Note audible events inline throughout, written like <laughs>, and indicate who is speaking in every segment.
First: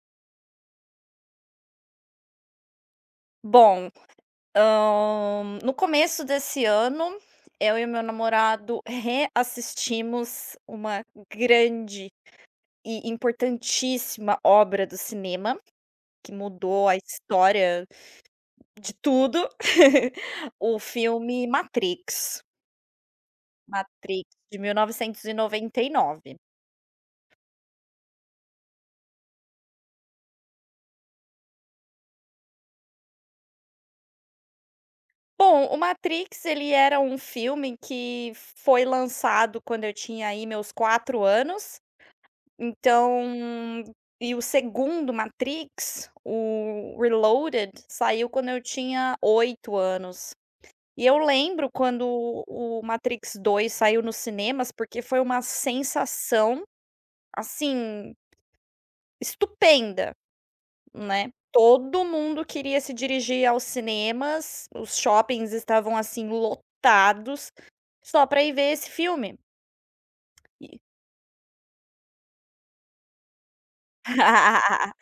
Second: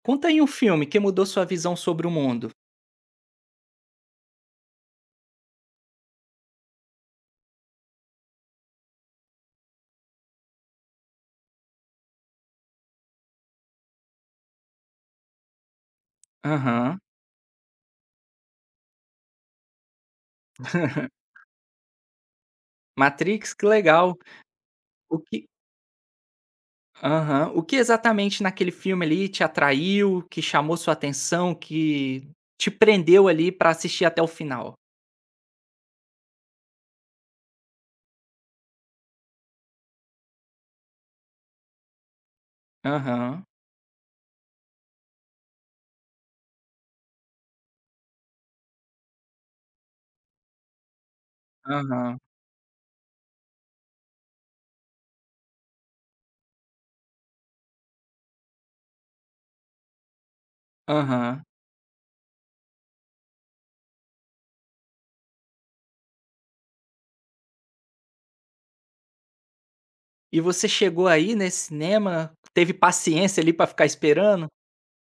Speaker 1: Conta aí um filme que mudou sua visão sobre o mundo.
Speaker 2: Bom, no começo desse ano, eu e meu namorado reassistimos uma grande e importantíssima obra do cinema, que mudou a
Speaker 1: Aham.
Speaker 2: história de tudo, <laughs> o filme Matrix.
Speaker 1: Matrix, que legal.
Speaker 2: Matrix, de mil
Speaker 1: O
Speaker 2: novecentos e
Speaker 1: que
Speaker 2: noventa e nove.
Speaker 1: aham. O que exatamente naquele filme ali te atraiu, que chamou sua atenção, que te prendeu ali pra assistir até o final?
Speaker 2: Bom, o Matrix, ele era um filme que foi lançado quando eu tinha aí meus 4 anos.
Speaker 1: Aham,
Speaker 2: Então, e o segundo Matrix, o Reloaded, saiu quando eu tinha 8 anos. E eu lembro quando
Speaker 1: aham,
Speaker 2: o Matrix 2 saiu nos cinemas, porque foi uma sensação, assim, estupenda, né.
Speaker 1: aham.
Speaker 2: Todo mundo queria se dirigir aos cinemas, os shoppings estavam, assim, lotados, só para ir ver esse filme.
Speaker 1: E você chegou aí nesse cinema, teve paciência ali pra ficar esperando?
Speaker 2: <laughs>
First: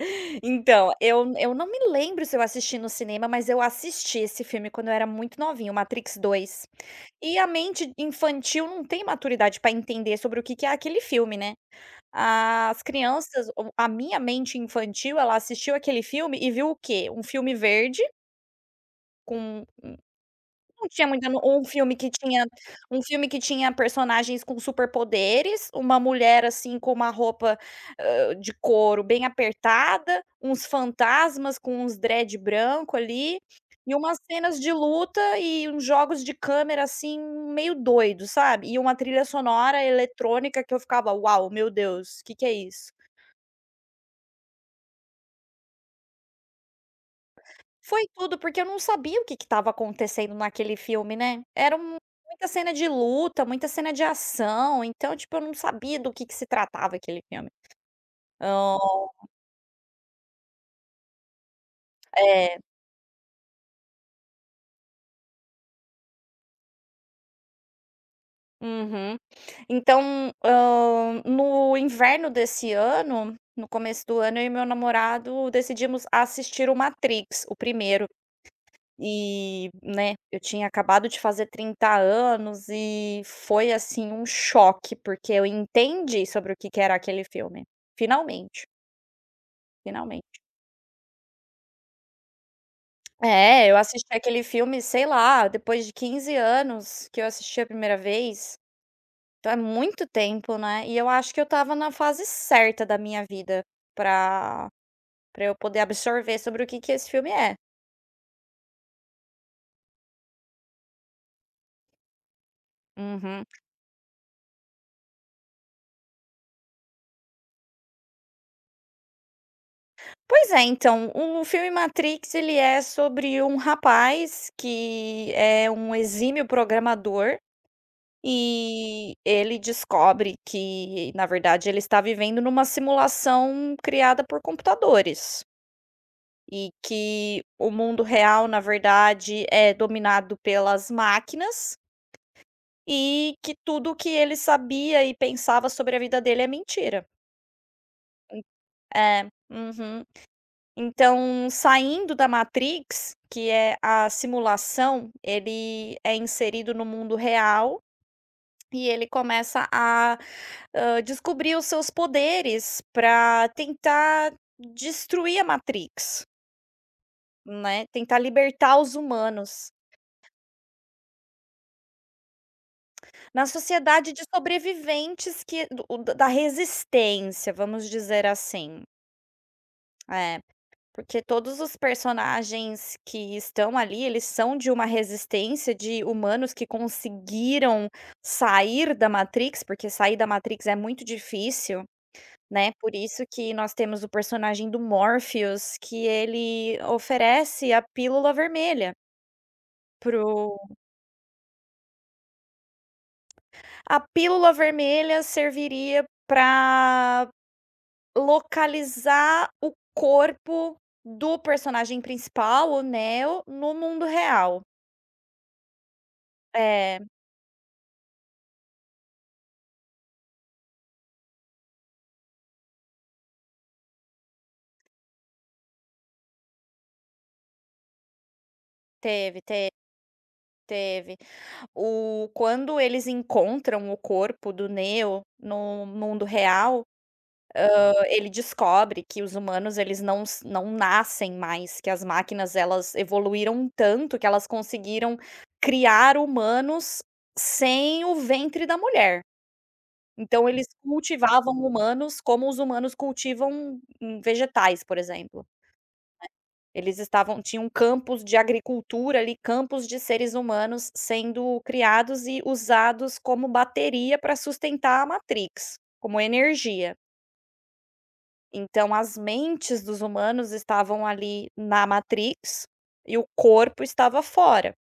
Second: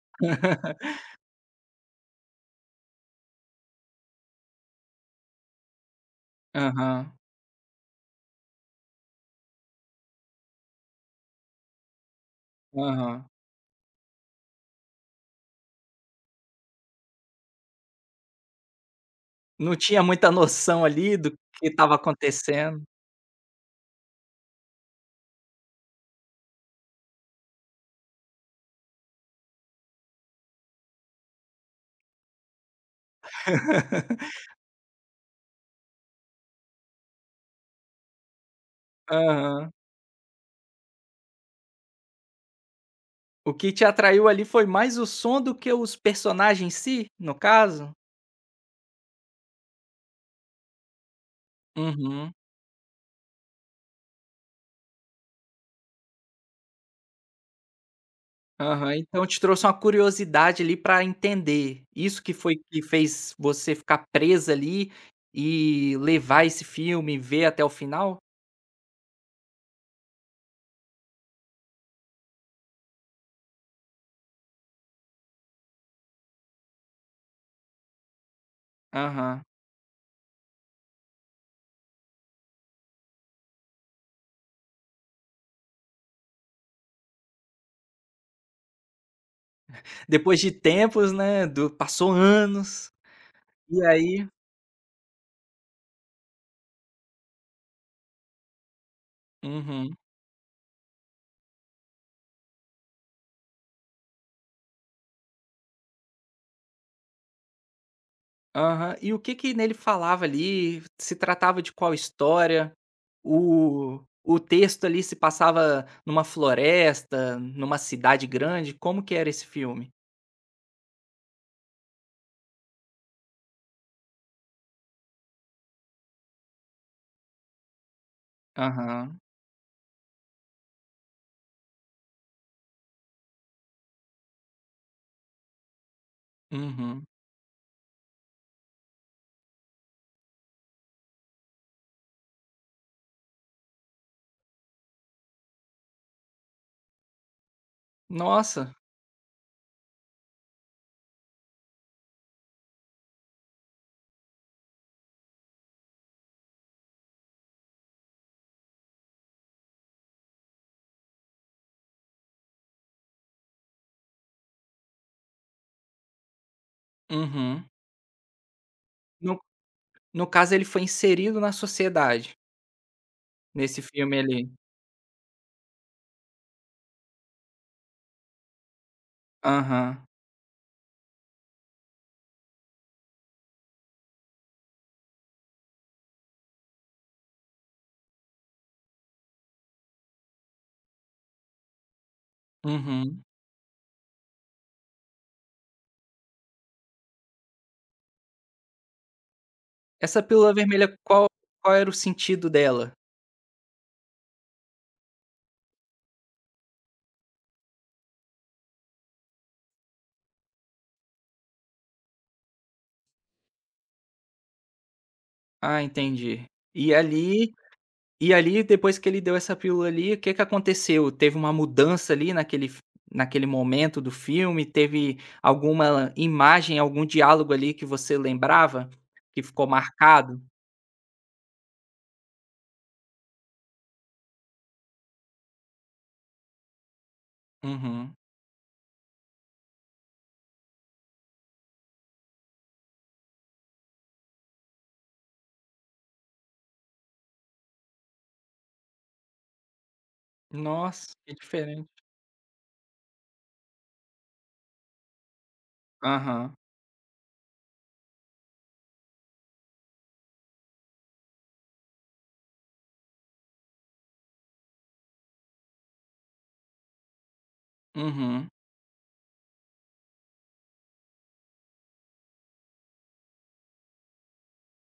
Speaker 2: Então, eu não me lembro se eu assisti no cinema, mas eu assisti esse filme quando eu era muito novinho, Matrix dois.
Speaker 1: Aham,
Speaker 2: E a mente infantil não tem maturidade para entender sobre o que que é aquele filme, né. As
Speaker 1: aham.
Speaker 2: crianças o a minha mente infantil, ela assistiu aquele filme e viu o quê? Um filme verde, com
Speaker 1: Não tinha muita noção
Speaker 2: não tinha
Speaker 1: ali
Speaker 2: muita
Speaker 1: do
Speaker 2: no
Speaker 1: que estava acontecendo.
Speaker 2: um filme que tinha personagens com superpoderes, uma mulher, assim, com uma roupa, de couro bem apertada, uns fantasmas com uns dread branco ali, e umas cenas de luta e uns jogos de câmera, assim, meio doido, sabe. E uma trilha
Speaker 1: Aham.
Speaker 2: sonora eletrônica que eu ficava: "Uau, meu Deus, que é isso?".
Speaker 1: O que te atraiu ali foi mais o som do que os personagens em si, no caso?
Speaker 2: Foi tudo, porque eu não sabia o que que estava acontecendo naquele filme, né. Era um
Speaker 1: Uhum.
Speaker 2: Muita cena de luta, muita cena de ação, então, tipo, eu não sabia do que se tratava aquele filme. Hã,
Speaker 1: Aham. Então te trouxe uma curiosidade ali pra entender. Isso que foi
Speaker 2: É,
Speaker 1: que fez você ficar presa ali e levar esse filme, ver até o final?
Speaker 2: uhum. Então, no inverno desse ano, no começo do ano, eu e meu namorado decidimos assistir o Matrix, o primeiro.
Speaker 1: Aham.
Speaker 2: E, né, eu tinha acabado de fazer 30 anos e foi, assim, um choque, porque eu entendi sobre o que que era aquele filme. Finalmente, finalmente.
Speaker 1: Depois de tempos, né, do passou anos,
Speaker 2: É, eu
Speaker 1: e
Speaker 2: assisti
Speaker 1: aí
Speaker 2: aquele filme, sei lá, depois de 15 anos que eu assisti a primeira vez, então é
Speaker 1: uhum.
Speaker 2: muito tempo, né, e eu acho que eu estava na fase certa da minha vida pra pra eu poder absorver sobre o que que esse filme é.
Speaker 1: Aham. E o que que nele falava ali? Se tratava de qual história?
Speaker 2: Uhum.
Speaker 1: O texto ali se passava numa floresta, numa cidade grande? Como que era esse filme?
Speaker 2: Pois é, então, o filme Matrix, ele é sobre um rapaz que é um exímio programador e
Speaker 1: Aham.
Speaker 2: ele descobre que, na verdade, ele está vivendo numa simulação criada por computadores e
Speaker 1: Uhum.
Speaker 2: que o mundo real, na verdade, é dominado pelas máquinas e que tudo o que ele sabia e pensava sobre a vida dele é mentira.
Speaker 1: Nossa.
Speaker 2: É, uhum. Então, saindo da Matrix, que é a simulação, ele é inserido no mundo real e ele começa a, hã, descobrir os seus poderes para tentar destruir a Matrix,
Speaker 1: Uhum.
Speaker 2: né, tentar libertar os
Speaker 1: No
Speaker 2: humanos.
Speaker 1: no caso, ele foi inserido na sociedade,
Speaker 2: Na
Speaker 1: nesse
Speaker 2: sociedade
Speaker 1: filme
Speaker 2: de
Speaker 1: ali.
Speaker 2: sobreviventes que do da da resistência, vamos dizer assim.
Speaker 1: Aham.
Speaker 2: É. Porque todos os personagens que estão ali, eles são de uma resistência de humanos que conseguiram sair da Matrix, porque sair da Matrix é muito difícil, né? Por isso
Speaker 1: Uhum.
Speaker 2: que nós temos o personagem do Morpheus, que ele oferece a pílula vermelha.
Speaker 1: Essa pílula
Speaker 2: Pro
Speaker 1: vermelha, qual qual era o sentido dela?
Speaker 2: A pílula vermelha serviria para localizar o corpo do personagem principal, o Neo, no mundo real.
Speaker 1: Ah, entendi. E
Speaker 2: É.
Speaker 1: ali E ali, depois que ele deu essa pílula ali, o que que aconteceu? Teve uma mudança ali naquele f naquele momento do filme? Teve alguma imagem, algum diálogo ali que você lembrava,
Speaker 2: Teve,
Speaker 1: que ficou
Speaker 2: teve,
Speaker 1: marcado?
Speaker 2: teve. O Quando eles encontram o corpo do Neo no mundo real,
Speaker 1: Uhum.
Speaker 2: ele descobre que os humanos, eles não nascem mais, que as máquinas elas evoluíram tanto que elas conseguiram criar humanos sem o ventre da mulher. Então eles
Speaker 1: Nossa, que
Speaker 2: cultivavam
Speaker 1: diferente.
Speaker 2: humanos como os humanos cultivam, vegetais, por exemplo.
Speaker 1: Aham.
Speaker 2: Eles estavam Tinham campos de agricultura ali, campos de seres humanos sendo criados e usados como bateria para sustentar a Matrix, como energia.
Speaker 1: Uhum,
Speaker 2: Então as mentes dos humanos estavam ali na Matrix e o corpo estava fora.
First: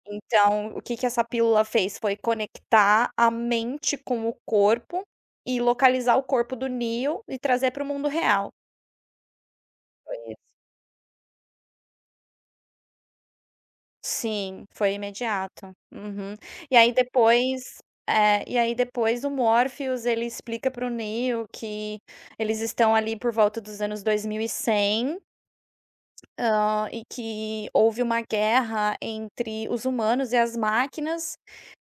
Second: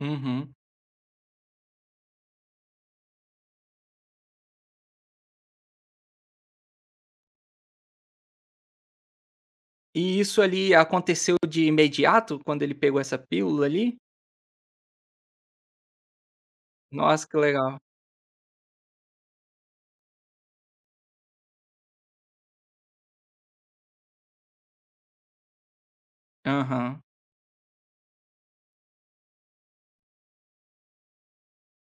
Speaker 1: uhum.
Speaker 2: Então o que que essa pílula fez foi conectar a mente com o corpo e localizar o corpo do Neo e trazer para o mundo real.
Speaker 1: E isso ali aconteceu de imediato, quando ele pegou essa pílula ali?
Speaker 2: Sim, foi imediato. Uhum. E aí
Speaker 1: Nossa, que
Speaker 2: depois
Speaker 1: legal.
Speaker 2: é, e aí depois o Morpheus, ele explica para o Neo que eles estão ali por volta dos anos 2100, e cem,
Speaker 1: Aham,
Speaker 2: e que houve uma guerra entre os humanos e as máquinas,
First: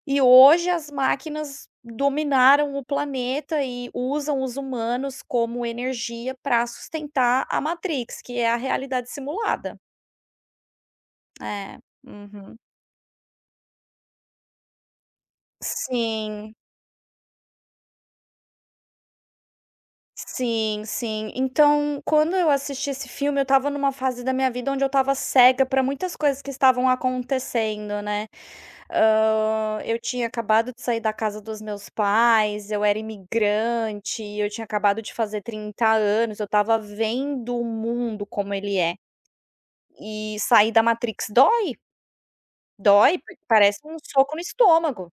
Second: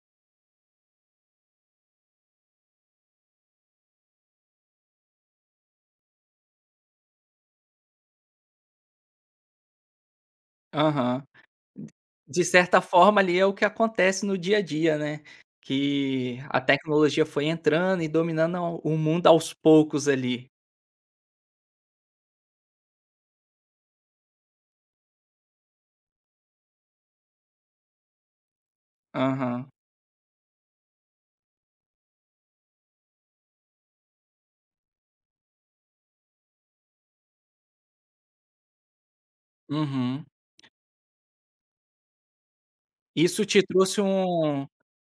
Speaker 2: e hoje as máquinas dominaram o planeta e usam os humanos como energia para sustentar a Matrix, que é a realidade simulada.
Speaker 1: aham.
Speaker 2: É,
Speaker 1: De
Speaker 2: uhum.
Speaker 1: certa forma, ali é o que acontece no dia a dia, né, que
Speaker 2: Sim.
Speaker 1: a tecnologia foi entrando e dominando ao o mundo aos poucos ali.
Speaker 2: Sim, sim. Então, quando eu assisti esse filme, eu estava numa fase da minha vida onde eu estava cega para muitas coisas que estavam acontecendo, né.
Speaker 1: Aham.
Speaker 2: Eu tinha acabado de sair da casa dos meus pais, eu era imigrante, eu tinha acabado de fazer 30 anos, eu estava vendo o mundo como ele é.
Speaker 1: Uhum.
Speaker 2: E sair da Matrix dói, dói, porque
Speaker 1: Isso te
Speaker 2: parece um
Speaker 1: trouxe
Speaker 2: soco no
Speaker 1: um
Speaker 2: estômago.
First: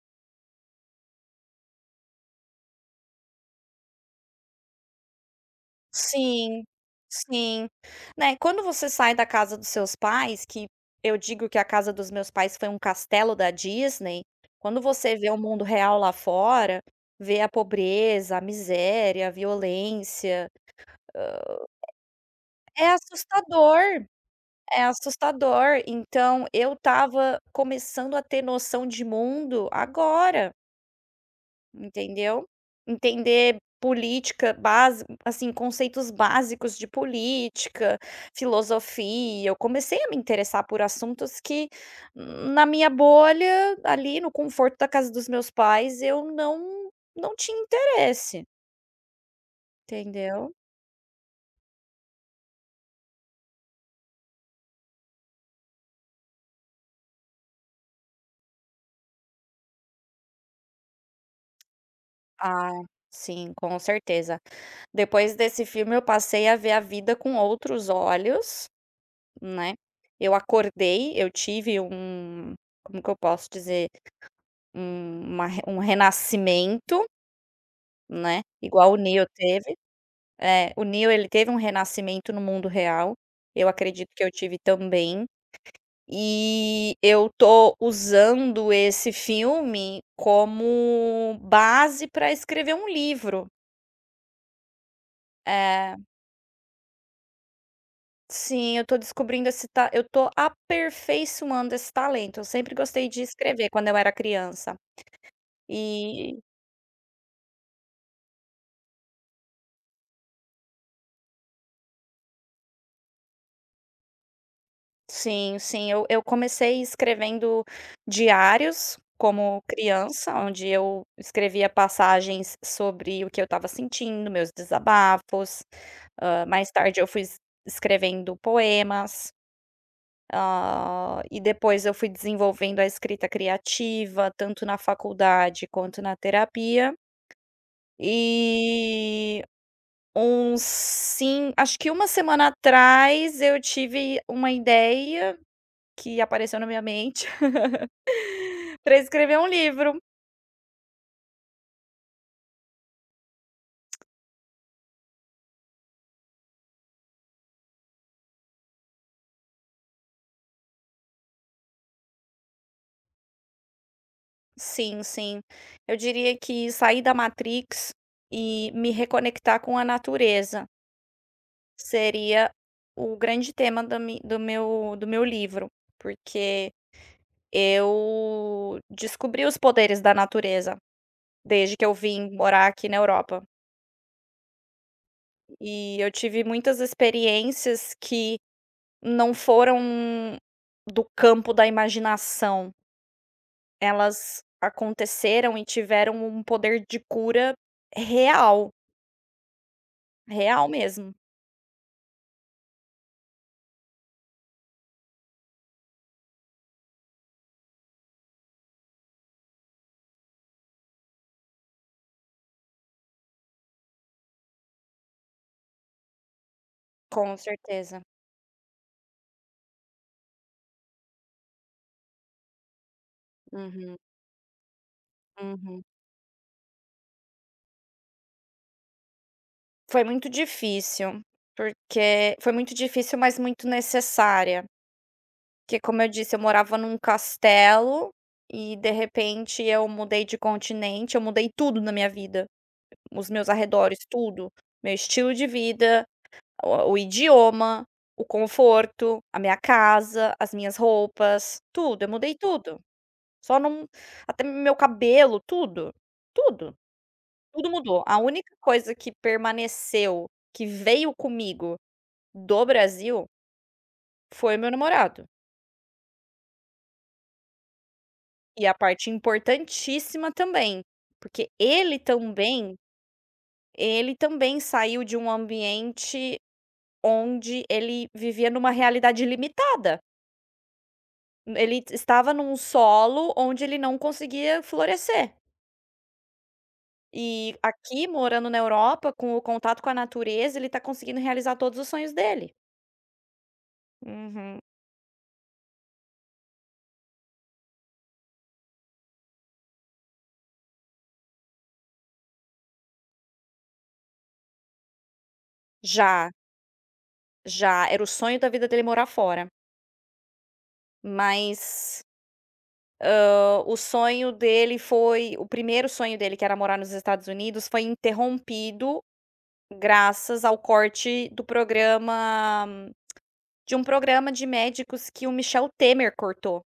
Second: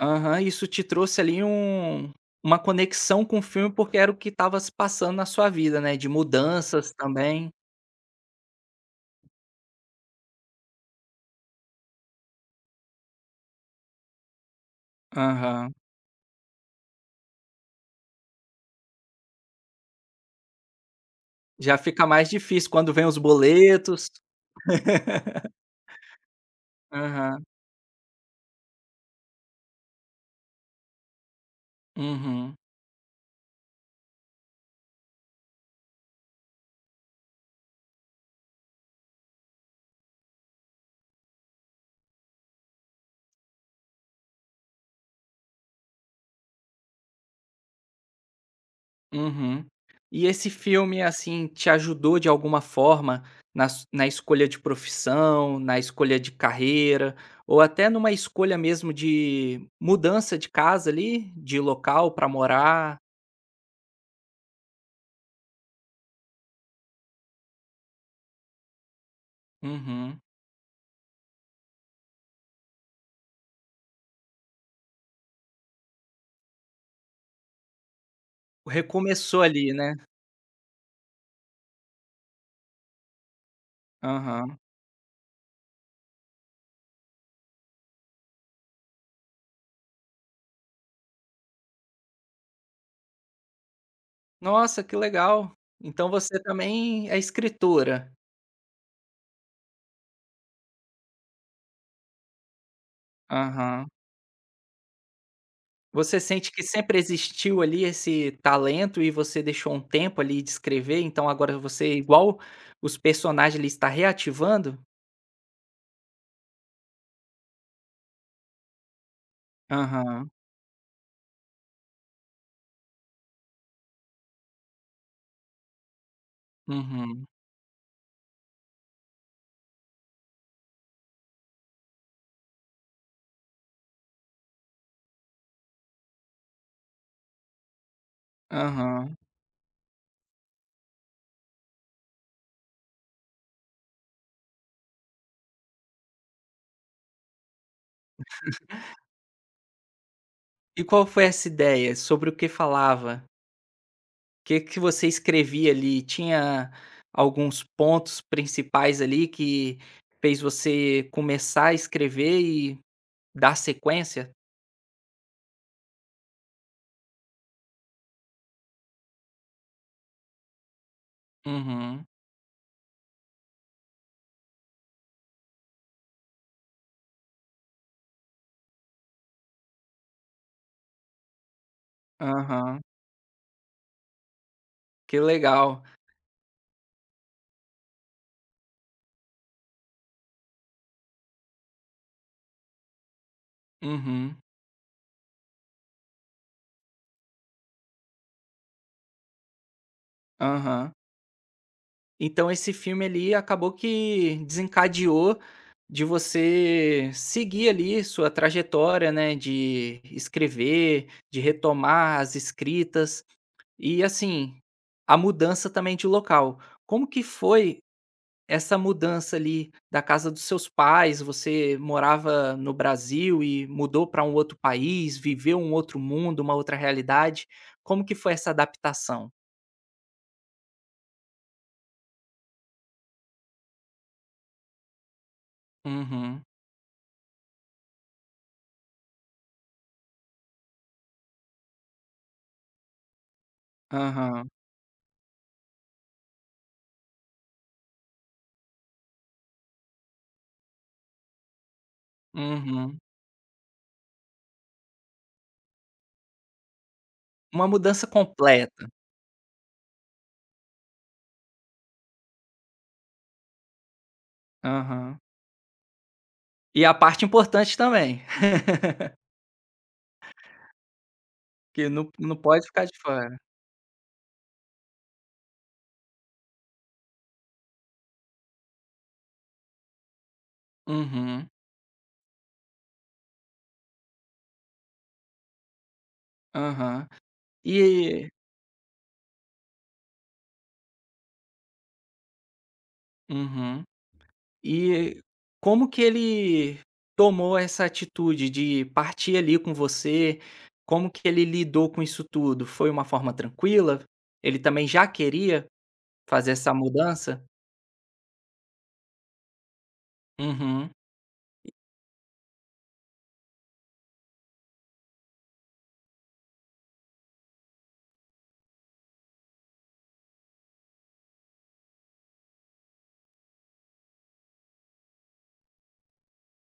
Speaker 1: aham, isso te trouxe ali um uma conexão com o filme, porque era o que estava se passando na sua vida, né, de
Speaker 2: Sim,
Speaker 1: mudanças também.
Speaker 2: sim. Né, quando você sai da casa dos seus pais, que eu digo que a casa dos meus pais foi um castelo da Disney, quando você vê o mundo
Speaker 1: Aham.
Speaker 2: real lá fora, vê a pobreza, a miséria, a violência,
Speaker 1: Já fica mais difícil
Speaker 2: é
Speaker 1: quando vem os
Speaker 2: assustador,
Speaker 1: boletos.
Speaker 2: é assustador. Então eu tava
Speaker 1: Aham.
Speaker 2: começando a ter noção de mundo agora. Entendeu?
Speaker 1: Uhum.
Speaker 2: Entender política base assim, conceitos básicos de política, filosofia. Eu comecei a me interessar por assuntos que na minha bolha, ali no conforto da casa dos meus pais, eu não tinha interesse,
Speaker 1: Uhum. E esse
Speaker 2: entendeu?
Speaker 1: filme, assim, te ajudou de alguma forma na, na escolha de profissão, na escolha de carreira, ou até numa escolha mesmo de mudança de casa ali, de local pra
Speaker 2: Ah.
Speaker 1: morar?
Speaker 2: Sim, com certeza. Depois desse filme eu passei a ver a vida com outros olhos, né.
Speaker 1: Uhum.
Speaker 2: Eu acordei, eu tive um, como que eu posso dizer? Um uma re um renascimento, né, igual o Neo
Speaker 1: Recomeçou ali,
Speaker 2: teve.
Speaker 1: né?
Speaker 2: É, o Neo ele teve um renascimento no mundo real, eu acredito que eu tive
Speaker 1: Aham.
Speaker 2: também, e eu tô usando esse filme como base para escrever um livro.
Speaker 1: Nossa, que legal.
Speaker 2: É,
Speaker 1: Então você também é escritora.
Speaker 2: sim, eu tô descobrindo esse ta eu tô aperfeiçoando esse talento, eu sempre gostei de escrever
Speaker 1: Aham.
Speaker 2: quando eu era criança,
Speaker 1: Você
Speaker 2: e
Speaker 1: sente que sempre existiu ali esse talento e você deixou um tempo ali de escrever, então agora você igual os personagens ali está reativando?
Speaker 2: sim, sim. Eu comecei escrevendo diários como
Speaker 1: Aham,
Speaker 2: criança, onde eu escrevia passagens sobre o que eu estava sentindo, meus desabafos. Mais tarde eu fui
Speaker 1: uhum,
Speaker 2: es escrevendo poemas, e depois eu fui desenvolvendo a escrita criativa, tanto na faculdade quanto na terapia.
Speaker 1: aham.
Speaker 2: E uns sim, acho que uma semana atrás eu tive uma ideia que apareceu na minha mente. Pra escrever um livro.
Speaker 1: E qual foi essa ideia? Sobre o que falava? O que que você escrevia ali? Tinha alguns pontos principais ali que fez você começar a escrever e dar sequência?
Speaker 2: Sim, sim. Eu diria que sair da Matrix e me reconectar com a natureza
Speaker 1: Uhum,
Speaker 2: seria o grande tema da mi do meu livro, porque eu descobri os poderes da natureza desde que eu vim morar
Speaker 1: aham.
Speaker 2: aqui na Europa.
Speaker 1: Que legal.
Speaker 2: E eu tive muitas experiências que não foram do campo da imaginação.
Speaker 1: Uhum,
Speaker 2: Elas aconteceram e tiveram um poder de cura real, real
Speaker 1: aham.
Speaker 2: mesmo.
Speaker 1: Então esse filme ali acabou que desencadeou de você seguir ali sua trajetória, né, de escrever, de retomar as escritas e assim, a mudança também de local. Como que
Speaker 2: Com
Speaker 1: foi
Speaker 2: certeza.
Speaker 1: essa mudança ali da casa dos seus pais? Você morava no Brasil e
Speaker 2: Uhum,
Speaker 1: mudou para um outro país, viveu um
Speaker 2: uhum.
Speaker 1: outro mundo, uma outra realidade. Como que foi essa adaptação?
Speaker 2: Foi muito difícil, porque foi muito difícil, mas muito necessária, porque como eu disse, eu
Speaker 1: Uhum.
Speaker 2: morava num castelo e de repente eu mudei de continente, eu mudei tudo na minha vida, os meus arredores,
Speaker 1: Aham.
Speaker 2: tudo, meu estilo de vida. O idioma, o conforto, a minha casa, as minhas roupas, tudo, eu mudei tudo.
Speaker 1: Uhum.
Speaker 2: Só não, até meu cabelo, tudo, tudo,
Speaker 1: Uma
Speaker 2: tudo mudou.
Speaker 1: mudança
Speaker 2: A única
Speaker 1: completa.
Speaker 2: coisa que permaneceu, que veio comigo do Brasil, foi meu
Speaker 1: Aham.
Speaker 2: namorado.
Speaker 1: E a parte importante também,
Speaker 2: E a parte importantíssima também,
Speaker 1: <laughs>
Speaker 2: porque
Speaker 1: que não não pode ficar de fora.
Speaker 2: ele também saiu de um ambiente onde ele vivia numa realidade limitada.
Speaker 1: Uhum,
Speaker 2: Ele t estava num solo onde ele não conseguia florescer.
Speaker 1: aham.
Speaker 2: E aqui,
Speaker 1: E
Speaker 2: morando na Europa, com o contato com a natureza, ele tá conseguindo realizar todos os sonhos dele.
Speaker 1: uhum.
Speaker 2: Uhum.
Speaker 1: E como que ele tomou essa atitude de partir ali com você? Como que ele lidou com isso tudo? Foi uma forma tranquila? Ele também já queria
Speaker 2: Já,
Speaker 1: fazer essa mudança?
Speaker 2: já, era o sonho da vida dele morar fora,
Speaker 1: Uhum.
Speaker 2: mas, o sonho dele, foi o primeiro sonho dele, que era morar nos Estados Unidos, foi interrompido graças ao corte do programa de um programa de médicos que o Michel Temer cortou.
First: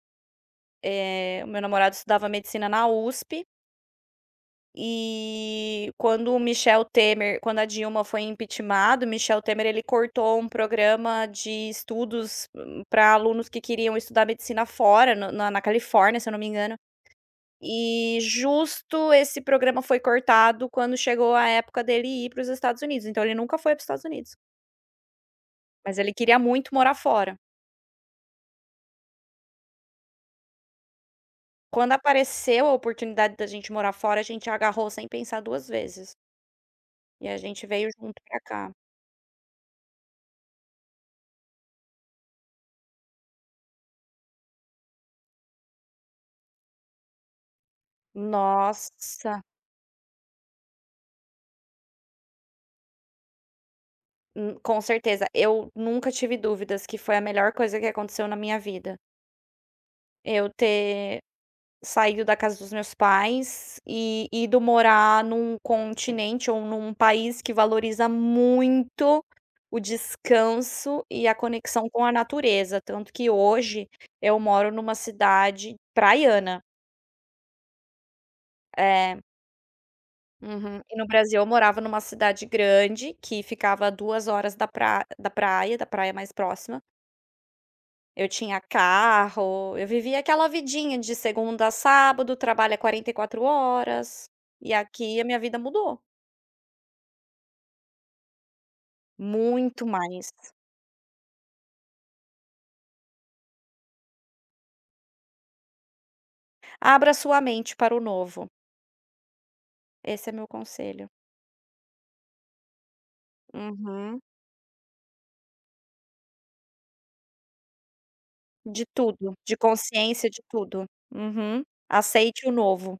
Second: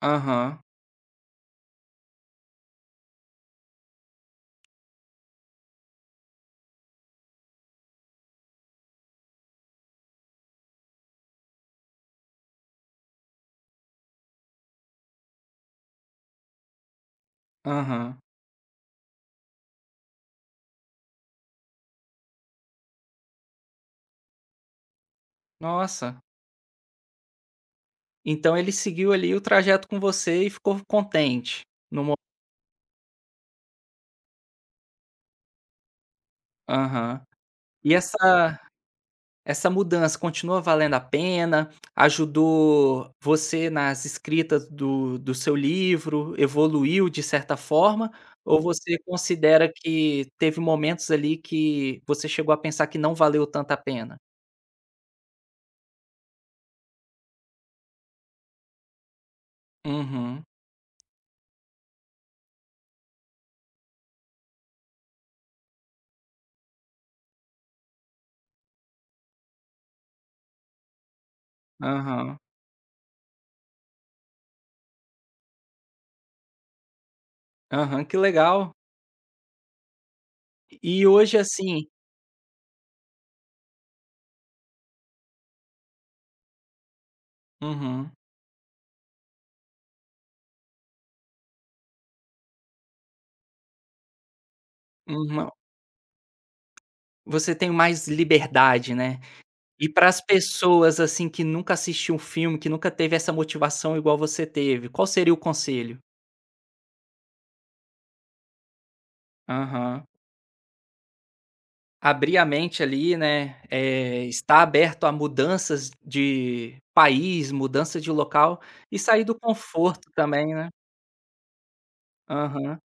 Speaker 1: Aham,
Speaker 2: O meu namorado estudava medicina na USP. E quando o Michel Temer quando a Dilma foi impeachment, o Michel Temer ele cortou um programa de estudos para alunos que queriam estudar medicina fora, na Califórnia, se eu não me engano. E
Speaker 1: aham.
Speaker 2: justo esse programa foi cortado quando chegou a época dele ir para os Estados Unidos, então ele nunca foi para os Estados Unidos, mas ele
Speaker 1: Nossa,
Speaker 2: queria muito morar fora.
Speaker 1: então ele seguiu ali o trajeto com você e ficou contente
Speaker 2: Quando
Speaker 1: no
Speaker 2: apareceu a oportunidade da gente morar fora, a gente agarrou sem pensar 2 vezes,
Speaker 1: aham.
Speaker 2: e a gente veio
Speaker 1: E
Speaker 2: junto pra
Speaker 1: essa
Speaker 2: cá.
Speaker 1: essa mudança continua valendo a pena? Ajudou você nas escritas do do seu livro? Evoluiu de certa forma? Ou você
Speaker 2: Nossa.
Speaker 1: considera que teve momentos ali que você chegou a pensar que não valeu tanto a pena?
Speaker 2: Com certeza. Eu nunca tive dúvidas que foi a melhor coisa que aconteceu na minha vida.
Speaker 1: Uhum.
Speaker 2: Eu ter saído da casa dos meus pais e ido morar num continente ou num país que valoriza muito o descanso e a conexão com a
Speaker 1: Aham.
Speaker 2: natureza. Tanto que hoje eu moro numa cidade praiana.
Speaker 1: Aham, que legal.
Speaker 2: É. Uhum. E no
Speaker 1: E hoje,
Speaker 2: Brasil eu morava
Speaker 1: assim
Speaker 2: numa cidade grande que ficava a 2 horas da praia mais próxima.
Speaker 1: uhum,
Speaker 2: Eu tinha carro, eu vivia aquela vidinha de segunda a sábado, trabalha 44 horas, e aqui a minha
Speaker 1: uhum,
Speaker 2: vida mudou,
Speaker 1: você tem mais liberdade, né?
Speaker 2: muito
Speaker 1: E para as
Speaker 2: mais.
Speaker 1: pessoas, assim, que nunca assistiu um filme, que nunca teve essa motivação igual você teve, qual seria o conselho?
Speaker 2: Abra sua mente para o novo,
Speaker 1: Aham.
Speaker 2: esse é meu conselho.
Speaker 1: Abrir a mente ali, né,
Speaker 2: Uhum.
Speaker 1: estar aberto a mudanças de país, mudança de local
Speaker 2: De
Speaker 1: e sair
Speaker 2: tudo,
Speaker 1: do
Speaker 2: de
Speaker 1: conforto
Speaker 2: consciência de
Speaker 1: também, né.
Speaker 2: tudo. Uhum. Aceite o
Speaker 1: Aham.
Speaker 2: novo.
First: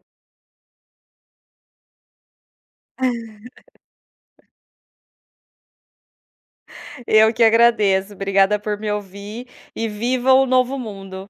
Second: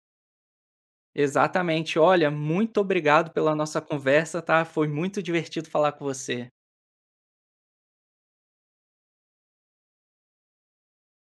Speaker 1: Exatamente. Olha, muito obrigado pela nossa conversa, tá. Foi muito divertido falar com você.
Speaker 2: <laughs> Eu que agradeço, obrigada por me ouvir e viva o novo mundo.